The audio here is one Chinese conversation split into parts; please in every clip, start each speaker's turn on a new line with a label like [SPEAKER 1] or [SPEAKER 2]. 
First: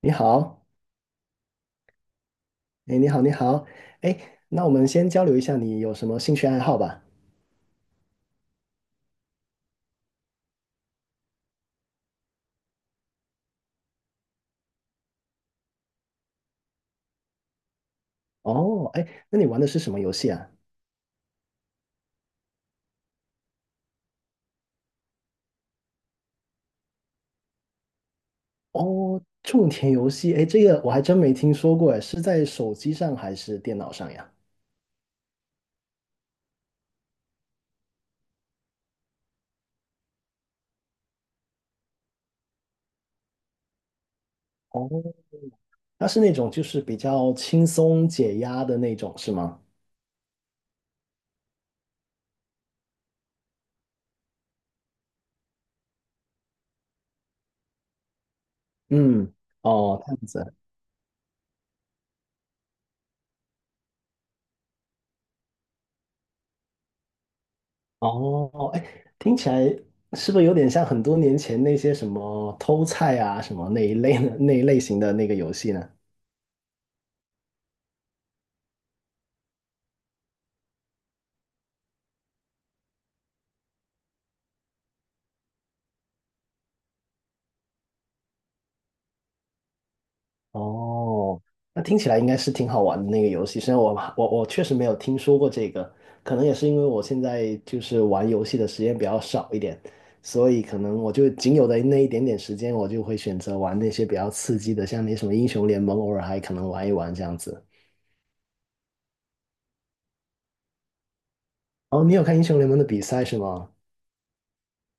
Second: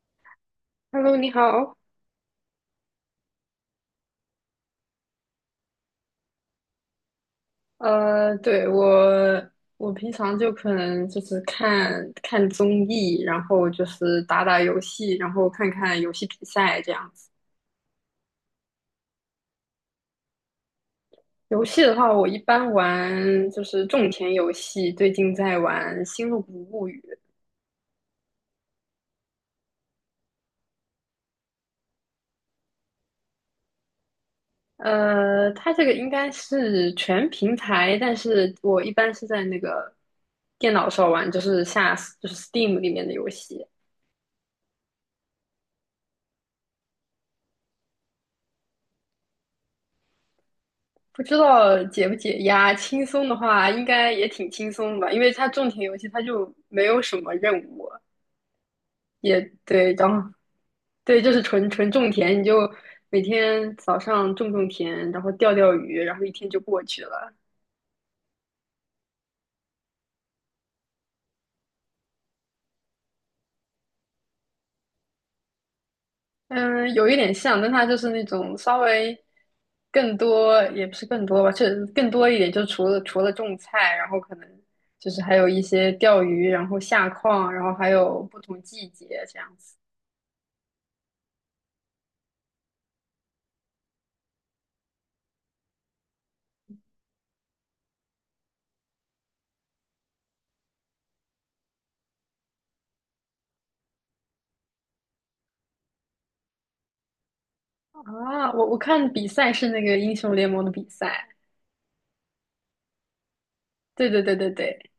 [SPEAKER 1] 你好。
[SPEAKER 2] Hello，你好。
[SPEAKER 1] 哎，你好，你好，哎，那我们先交流一下你有什么兴趣爱好吧。
[SPEAKER 2] 对，我平常就可能就是看看综艺，然后就是打打游戏，然后看看游戏比赛这样子。
[SPEAKER 1] 哦，哎，那你玩的是什么游戏啊？
[SPEAKER 2] 游戏的话，我一般玩就是种田游戏，最近在玩《星露谷物语》。
[SPEAKER 1] 哦，种田游戏，哎，这个我还真没听说过，哎，是在手机上还是电脑上呀？
[SPEAKER 2] 它这个应该是全平台，但是我一般是在那个电脑上玩，就是下就是 Steam 里面的游戏。
[SPEAKER 1] 哦，它是那种就是比较轻松解压的那种，是吗？
[SPEAKER 2] 不知道解不解压，轻松的话应该也挺轻松的吧，因为它种田游戏它就没有什么任务，
[SPEAKER 1] 嗯。
[SPEAKER 2] 也对，
[SPEAKER 1] 哦，
[SPEAKER 2] 然
[SPEAKER 1] 这样
[SPEAKER 2] 后
[SPEAKER 1] 子。
[SPEAKER 2] 对，就是纯纯种田，你就每天早上种种田，然后钓钓鱼，然后一天就过去了。
[SPEAKER 1] 哦，哎，听起来是不是有点像很多年前那些什么偷菜啊什么那一类的那一类型的那个游戏呢？
[SPEAKER 2] 嗯，有一点像，但它就是那种稍微更多，也不是更多吧，就是更多一点，就除了种菜，然后可能就是还有一些钓鱼，然后下矿，然后还有不同季节这样子。
[SPEAKER 1] 哦，那听起来应该是挺好玩的那个游戏，虽然我确实没有听说过这个，可能也是因为我现在就是玩游戏的时间比较少一点，所以可能我就仅有的那一点点时间，我就会选择玩那些比较刺激的，像那什么英雄联盟，偶尔还可能玩一玩这样子。
[SPEAKER 2] 啊，我看比赛是那个英雄联盟的比赛，
[SPEAKER 1] 哦，你有看英雄联盟的比赛是吗？
[SPEAKER 2] 对对对对对。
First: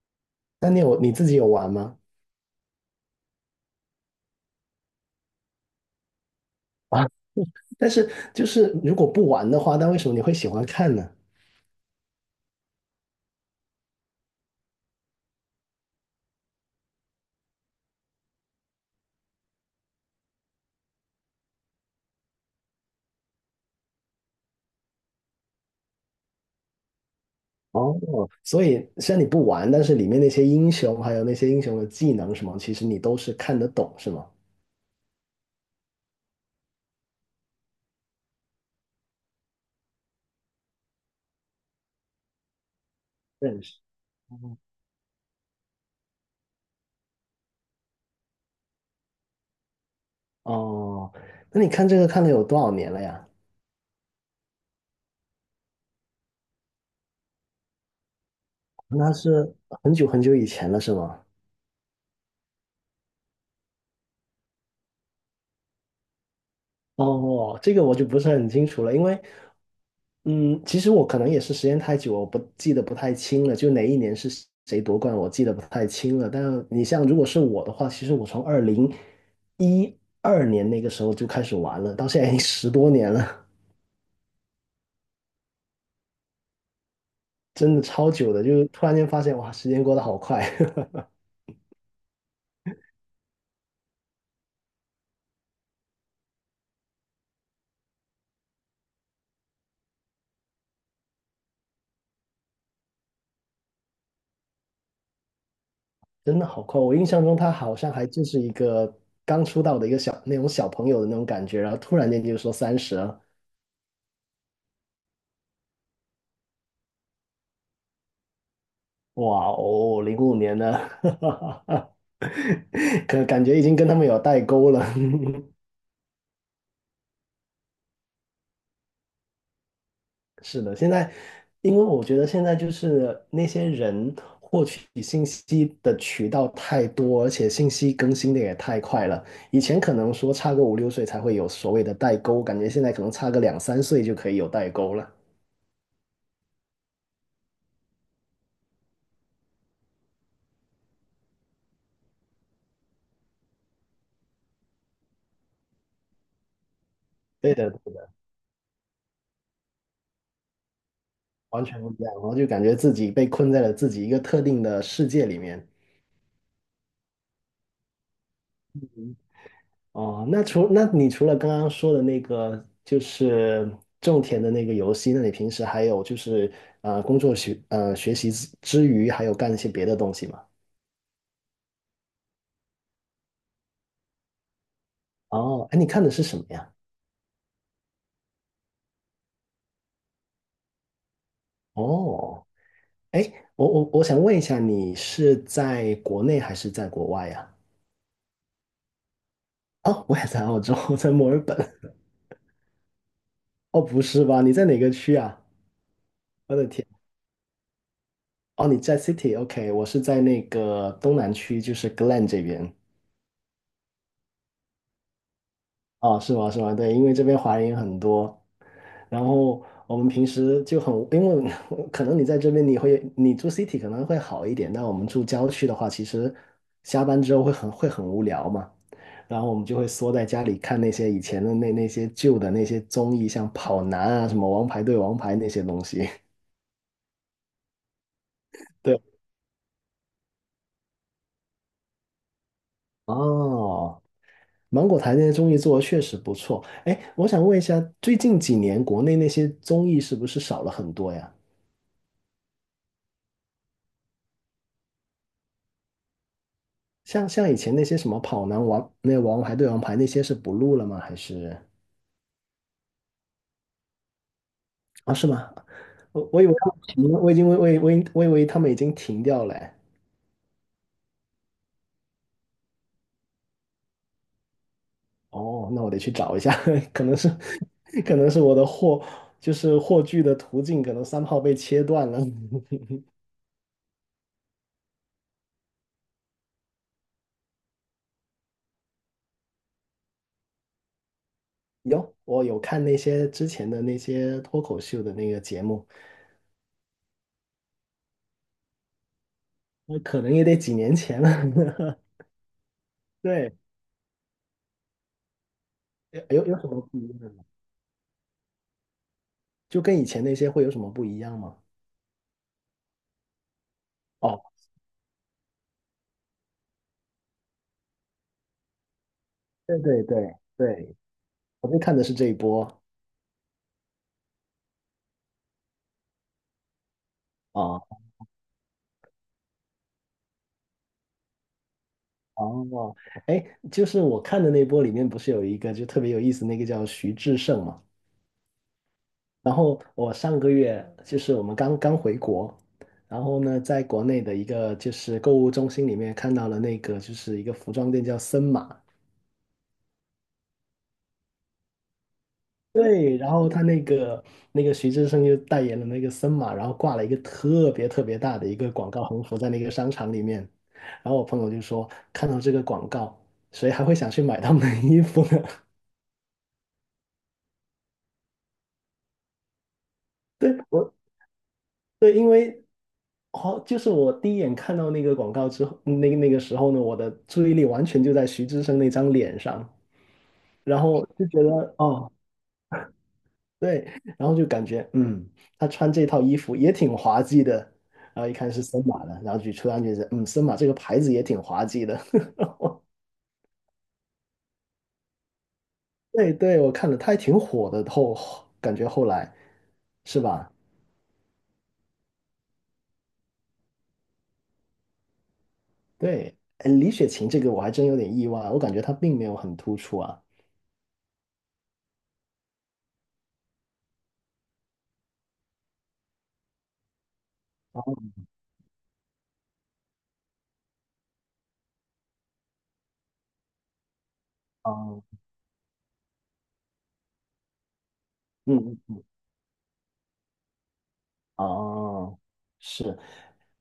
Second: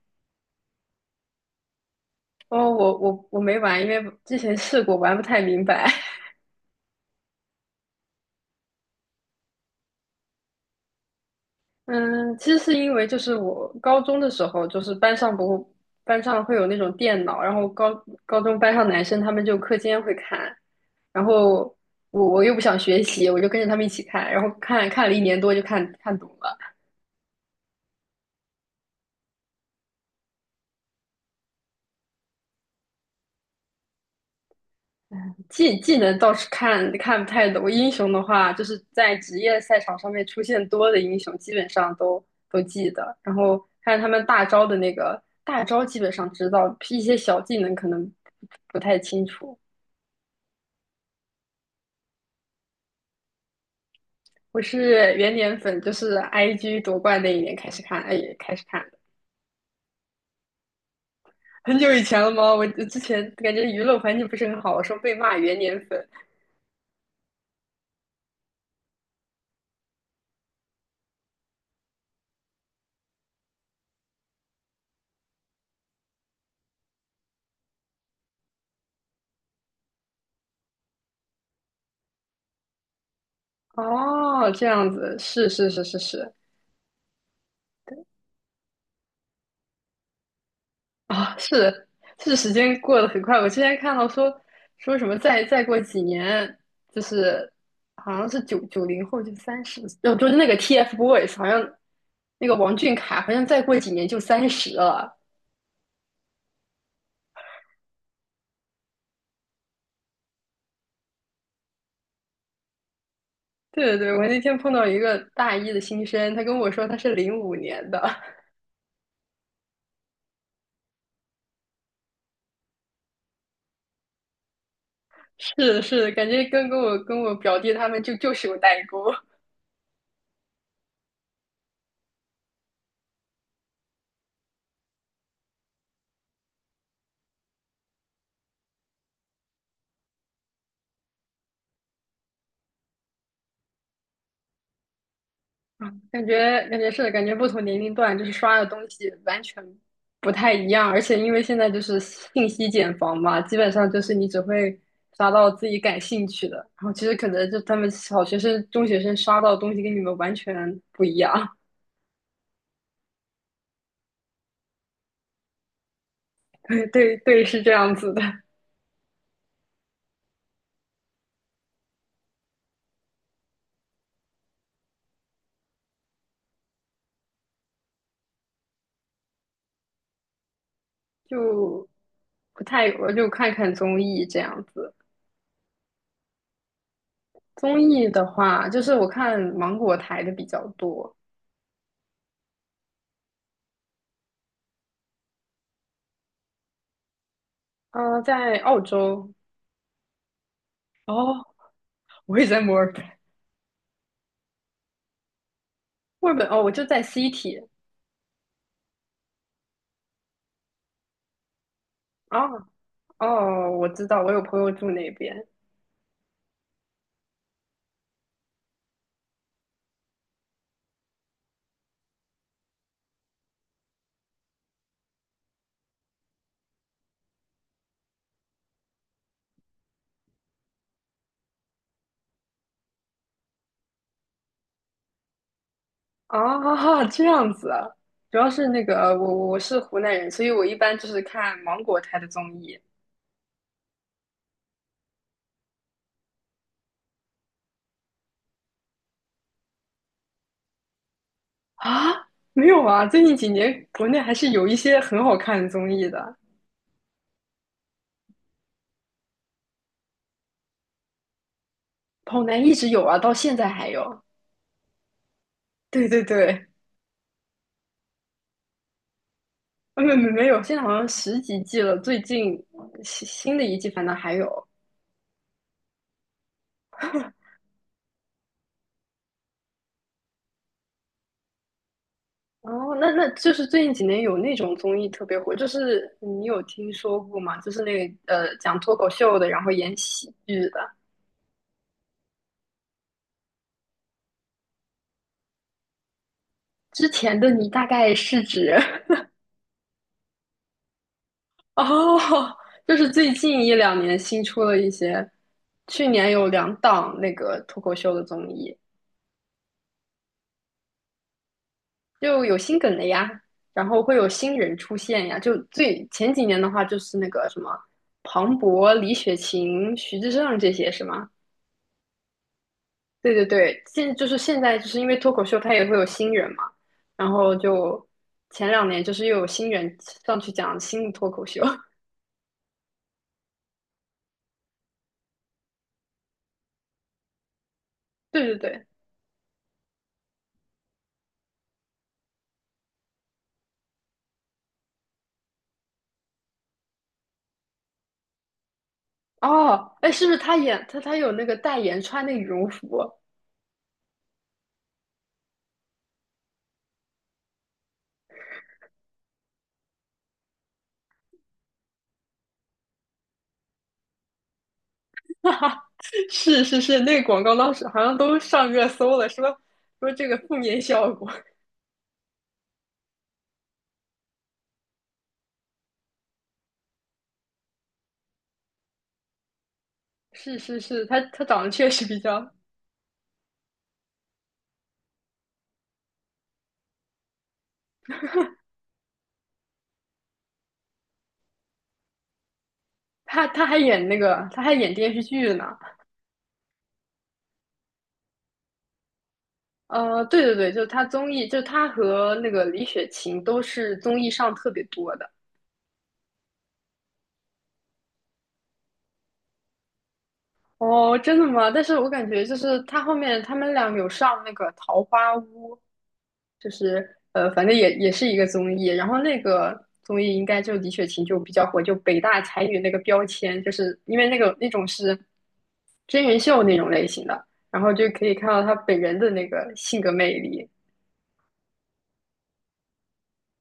[SPEAKER 1] 那你自己有玩吗？
[SPEAKER 2] 哦，我没玩，因为之前试过，玩不太明白。
[SPEAKER 1] 啊，但是就是如果不玩的话，那为什么你会喜欢看呢？
[SPEAKER 2] 嗯，其实是因为就是我高中的时候，就是班上不班上会有那种电脑，然后高中班上男生他们就课间会看，然后我又不想学习，我就跟着他们一起看，然后看了一年多就看懂了。
[SPEAKER 1] 哦，所以虽然你不玩，但是里面那些英雄还有那些英雄的技能什么，其实你都是看得懂，是吗？
[SPEAKER 2] 技能倒是看不太懂，英雄的话，就是在职业赛场上面出现多的英雄，基本上都记得。然后
[SPEAKER 1] 认识。
[SPEAKER 2] 看他们大招的那个大招，基本上知道，一些小技能可能不太清楚。
[SPEAKER 1] 哦，那你看这个看了有多少年了呀？
[SPEAKER 2] 我是元年粉，就是 IG 夺冠那一年开始看，哎，开始看的，
[SPEAKER 1] 那是很久很久以前了，是吗？
[SPEAKER 2] 很久以前了吗？我之前感觉娱乐环境不是很好，我说被骂元年粉。
[SPEAKER 1] 哦，这个我就不是很清楚了，因为，嗯，其实我可能也是时间太久，我不记得不太清了，就哪一年是谁夺冠，我记得不太清了。但你像如果是我的话，其实我从2012年那个时候就开始玩了，到现在已经10多年了。
[SPEAKER 2] 哦，这样子，是是是是是，
[SPEAKER 1] 真的超久的，就是突然间发现哇，时间过得好快。
[SPEAKER 2] 啊、是是，时间过得很快。我之前看到说什么再过几年，就是好像是90后就三十，哦，就是那个 TFBOYS，好像那个王俊凯，好像再过几年就三十了。
[SPEAKER 1] 真的好快。我印象中他好像还就是一个刚出道的一个小那种小朋友的那种感觉，然后突然间就说30了。
[SPEAKER 2] 对对对，我那天碰到一个大一的新生，他跟我说他是05年的，
[SPEAKER 1] 哇哦，05年的。可感觉已经跟他们有代沟了。
[SPEAKER 2] 是是，感觉跟我表弟他们就是有代沟。
[SPEAKER 1] 是的，现在，因为我觉得现在就是那些人获取信息的渠道太多，而且信息更新的也太快了。以前可能说差个五六岁才会有所谓的代沟，感觉现在可能差个两三岁就可以有代沟了。
[SPEAKER 2] 嗯，感觉是的感觉不同年龄段就是刷的东西完全不太一样，而且因为现在就是信息茧房嘛，基本上就是你只会刷到自己感兴趣的，然后其实可能
[SPEAKER 1] 对
[SPEAKER 2] 就
[SPEAKER 1] 的，
[SPEAKER 2] 他们
[SPEAKER 1] 对的，
[SPEAKER 2] 小学生、中学生刷到的东西跟你们完全不一样，
[SPEAKER 1] 完全不一样。然后就感觉自己被困在了自己一个特定的世界里面。
[SPEAKER 2] 对对对，是这样子的，
[SPEAKER 1] 哦，那你除了刚刚说的那个，就是种田的那个游戏，那你平时还有就是呃工作学呃学习之余，还有干一些别的东西吗？
[SPEAKER 2] 就不太，我就看看综艺这样子。
[SPEAKER 1] 哦，哎，你看的是什么呀？
[SPEAKER 2] 综艺的话，就是我看芒果台的比较多，
[SPEAKER 1] 哦，哎，我想问一下，你是在国内还是在国外呀？
[SPEAKER 2] 嗯、在澳洲，
[SPEAKER 1] 哦，我也在澳洲，我在墨尔
[SPEAKER 2] 哦，
[SPEAKER 1] 本。
[SPEAKER 2] 我也在墨尔本。
[SPEAKER 1] 哦，不是吧？你在哪个区啊？
[SPEAKER 2] 墨尔本
[SPEAKER 1] 我
[SPEAKER 2] 哦，
[SPEAKER 1] 的
[SPEAKER 2] 我就
[SPEAKER 1] 天！
[SPEAKER 2] 在 City
[SPEAKER 1] 哦，你在 City，OK，我是在那个东南区，就是 Glen 这
[SPEAKER 2] 哦
[SPEAKER 1] 边。
[SPEAKER 2] 哦，我知道，我有朋友住那边
[SPEAKER 1] 哦，是吗？是吗？对，因为这边华人也很多，然后我们平时就很，因为 可能你在这边你会，你住 city 可能会好一点，但我们住郊区的话，其实下班之后会很无聊嘛，然后我们就会缩在家里看那些以前的那些旧的那些综艺，像跑男啊，什么王牌对王牌那些东西。
[SPEAKER 2] 啊，这样子啊，主要是那个
[SPEAKER 1] 对。
[SPEAKER 2] 我是湖南人，所以我一般就是看芒果台的综艺
[SPEAKER 1] 哦，芒果台那些综艺做的确实不错。哎，我想问一下，最近几年国内那些综艺是不是少了很多呀？
[SPEAKER 2] 啊，没有啊，最近几年国内还是有一些很好看的综艺的，
[SPEAKER 1] 像以前那些什么跑男王、那王牌对王牌那些是不录了吗？还是
[SPEAKER 2] 跑男一直有啊，到现在还有，
[SPEAKER 1] 啊，是吗？
[SPEAKER 2] 对对
[SPEAKER 1] 我以为
[SPEAKER 2] 对，
[SPEAKER 1] 他们停了，我已经我我我以我以为他们已经停掉了哎。
[SPEAKER 2] 啊没有，现在好像十几季了，最近新的一季反倒还有，
[SPEAKER 1] 哦，那我得去找一下。可能是可能是我的货，就是货剧的途径可能三号被切断了。
[SPEAKER 2] 哦，那就是最近几年有那种综艺特别火，就是你有听说过吗？就是那个讲脱口秀的，然后演喜剧的。
[SPEAKER 1] 有，我有看那些之前的那些脱口秀的那个节目。
[SPEAKER 2] 之前的你大概是指
[SPEAKER 1] 那可能也得几年前 了。
[SPEAKER 2] 哦，就是 最
[SPEAKER 1] 对，
[SPEAKER 2] 近一两年新出了一些，去年
[SPEAKER 1] 有
[SPEAKER 2] 有
[SPEAKER 1] 有什
[SPEAKER 2] 两
[SPEAKER 1] 么不一
[SPEAKER 2] 档
[SPEAKER 1] 样
[SPEAKER 2] 那
[SPEAKER 1] 吗？
[SPEAKER 2] 个脱口秀的综艺，
[SPEAKER 1] 就跟以前那些会有什么不一样吗？
[SPEAKER 2] 就有新梗的呀，然后会有
[SPEAKER 1] 哦，
[SPEAKER 2] 新人出现呀。就最前几年的话，就是那个什么庞博、李雪
[SPEAKER 1] 对
[SPEAKER 2] 琴、
[SPEAKER 1] 对
[SPEAKER 2] 徐志
[SPEAKER 1] 对
[SPEAKER 2] 胜这些
[SPEAKER 1] 对，
[SPEAKER 2] 是吗？
[SPEAKER 1] 我就看的是这一波
[SPEAKER 2] 对对对，就是现在，就是因为脱口秀它也会有新人嘛，然后
[SPEAKER 1] 啊。
[SPEAKER 2] 就前两年就是又有新人上去讲新的脱口秀。
[SPEAKER 1] 哦，哎，就是我看的那波里面不是有一个就特别有意思，那个叫徐志胜嘛。
[SPEAKER 2] 对对对，
[SPEAKER 1] 然后我上个月就是我们刚刚回国，然后呢，在国内的一个就是购物中心里面看到了那个就是一个服装店叫森马，
[SPEAKER 2] 哦，哎，是不是他演他他有那个代言穿那个羽绒服？
[SPEAKER 1] 对，然后他那个徐志胜就代言了那个森马，然后挂了一个特别特别大的一个广告横幅在那个商场里面，然后我朋友就说看到这个广告，谁还会想去买他们的衣服呢？
[SPEAKER 2] 哈哈，是是是，那个广告当时好像都上热搜了，说这个 负
[SPEAKER 1] 对，
[SPEAKER 2] 面
[SPEAKER 1] 我，
[SPEAKER 2] 效果。
[SPEAKER 1] 好，就是我第一眼看到那个广告之后，那个时候呢，我的注意力完全就在徐志胜那张脸上，
[SPEAKER 2] 是是
[SPEAKER 1] 然
[SPEAKER 2] 是，
[SPEAKER 1] 后
[SPEAKER 2] 他
[SPEAKER 1] 就
[SPEAKER 2] 他
[SPEAKER 1] 觉得
[SPEAKER 2] 长得确实
[SPEAKER 1] 哦，
[SPEAKER 2] 比较，
[SPEAKER 1] 对，然后就感觉，嗯，他穿这套衣服也挺滑稽的，然后一看是森马的，然后就突然觉得，嗯，森马这个牌子也挺滑稽的。
[SPEAKER 2] 他他还演那个他还演电视剧呢。
[SPEAKER 1] 对对，我看了，他还挺火的，感觉后来。是
[SPEAKER 2] 对
[SPEAKER 1] 吧？
[SPEAKER 2] 对对，就是他综艺，就他和那个李雪琴都是综艺上特别多的。
[SPEAKER 1] 对，哎，李雪琴这个我还真有点意外，我感觉她并没有很突出啊。
[SPEAKER 2] 哦，真的吗？但是我感觉就是他后面他们俩有上那个《桃花坞》，就是，反正也是一个综艺。然后那个综艺应该就李雪琴就比较火，就北大才女那个标签，就是因为那个那种
[SPEAKER 1] 哦，
[SPEAKER 2] 是真人秀那种类型的，然后就可以看到她
[SPEAKER 1] 嗯，
[SPEAKER 2] 本人的那个性格魅力。
[SPEAKER 1] 哦，是。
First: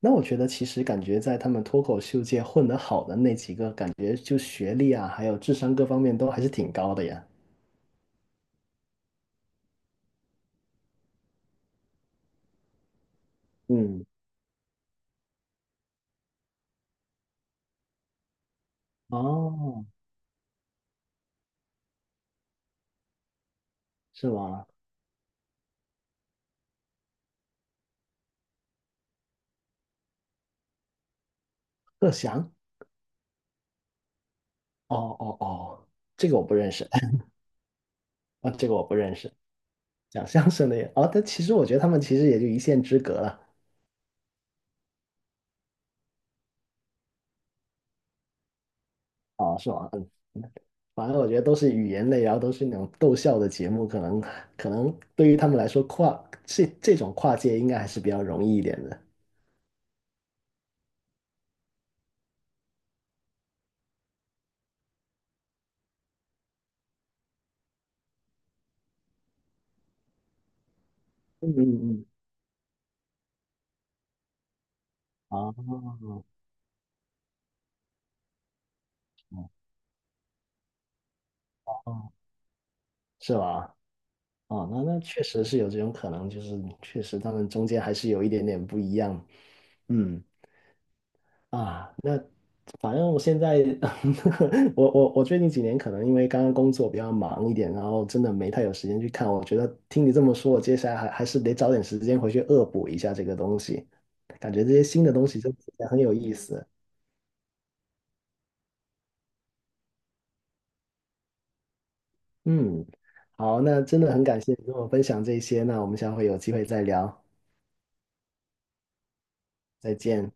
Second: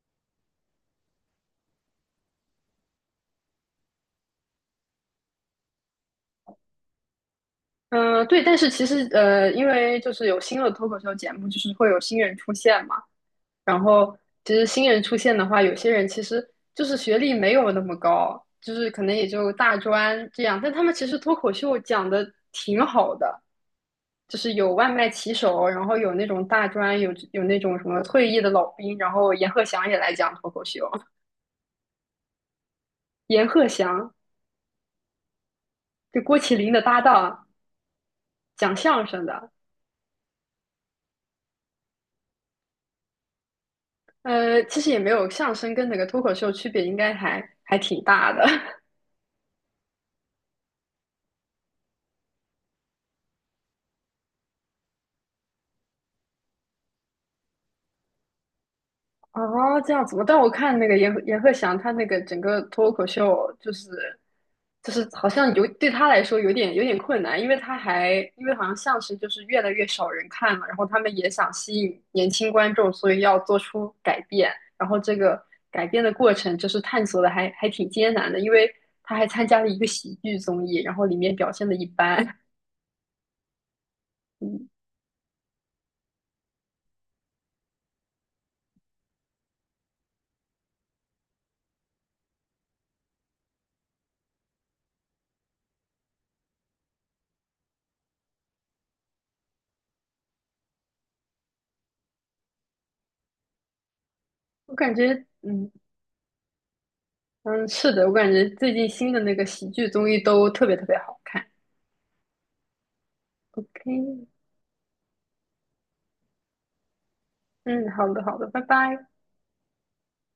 [SPEAKER 1] 那我觉得其实感觉在他们脱口秀界混得好的那几个，感觉就学历啊，还有智商各方面都还是挺高的呀。
[SPEAKER 2] 嗯，对，但是其实因为就是有新的脱口秀节目，就是会有新人出现嘛。然
[SPEAKER 1] 嗯，
[SPEAKER 2] 后其实新人出现的话，有些人其实就是学历没有那么高，就是可能也就大
[SPEAKER 1] 哦，
[SPEAKER 2] 专这样，但他们其实脱口秀讲的挺好的，
[SPEAKER 1] 是
[SPEAKER 2] 就是
[SPEAKER 1] 吗？
[SPEAKER 2] 有外卖骑手，然后有那种大专，有那种什么退役的老兵，然后阎鹤祥也来讲脱口秀，
[SPEAKER 1] 贺翔？
[SPEAKER 2] 阎鹤祥
[SPEAKER 1] 哦哦哦，
[SPEAKER 2] 就
[SPEAKER 1] 这个
[SPEAKER 2] 郭
[SPEAKER 1] 我不
[SPEAKER 2] 麒
[SPEAKER 1] 认
[SPEAKER 2] 麟的
[SPEAKER 1] 识。
[SPEAKER 2] 搭 档，
[SPEAKER 1] 啊，这个
[SPEAKER 2] 讲
[SPEAKER 1] 我不
[SPEAKER 2] 相
[SPEAKER 1] 认
[SPEAKER 2] 声
[SPEAKER 1] 识。
[SPEAKER 2] 的，
[SPEAKER 1] 讲相声的也，哦，但其实我觉得他们其实也就一线之隔了，
[SPEAKER 2] 其实也没有相声跟那个脱口秀区别，应该还挺大的。
[SPEAKER 1] 哦，是吗？嗯，反正我觉得都是语言类，然后都是那种逗笑的节目，可能对于他们来说这种跨界应该还是比较容易一点的。
[SPEAKER 2] 哦，这样子吗？但我看那个阎鹤祥，他那个整个脱口秀，就是好像有对他来说有点困难，因为他还因为好像相声就是越来越少人看了，然后他们也想
[SPEAKER 1] 嗯
[SPEAKER 2] 吸
[SPEAKER 1] 嗯
[SPEAKER 2] 引
[SPEAKER 1] 嗯，
[SPEAKER 2] 年轻观众，所以要做出改变，然后这个
[SPEAKER 1] 哦
[SPEAKER 2] 改变的过程就是探索的还挺艰难的，因为他还参加了一个喜剧综艺，然后里面表现的一
[SPEAKER 1] 哦，
[SPEAKER 2] 般，
[SPEAKER 1] 是吧？
[SPEAKER 2] 嗯，
[SPEAKER 1] 哦，那确实是有这种可能，就是确实他们中间还是有一点点不一样。嗯啊，反正我现在，我最近几年可能因为刚刚工作比较忙一点，然后真的没太有时间去看。我觉得听你这么说，我接下来还是得找点时间回去恶补一下这个东西。感觉这
[SPEAKER 2] 我
[SPEAKER 1] 些
[SPEAKER 2] 感
[SPEAKER 1] 新的
[SPEAKER 2] 觉
[SPEAKER 1] 东西真
[SPEAKER 2] 嗯。
[SPEAKER 1] 的很有意思。
[SPEAKER 2] 嗯，是的，我感觉最近新的那个喜剧综艺都特别特别好看。
[SPEAKER 1] 嗯，好，那
[SPEAKER 2] OK，
[SPEAKER 1] 真的很感谢你跟我分享这些，那我们下回有机会再聊，
[SPEAKER 2] 嗯，好的，好的，拜拜。
[SPEAKER 1] 再见。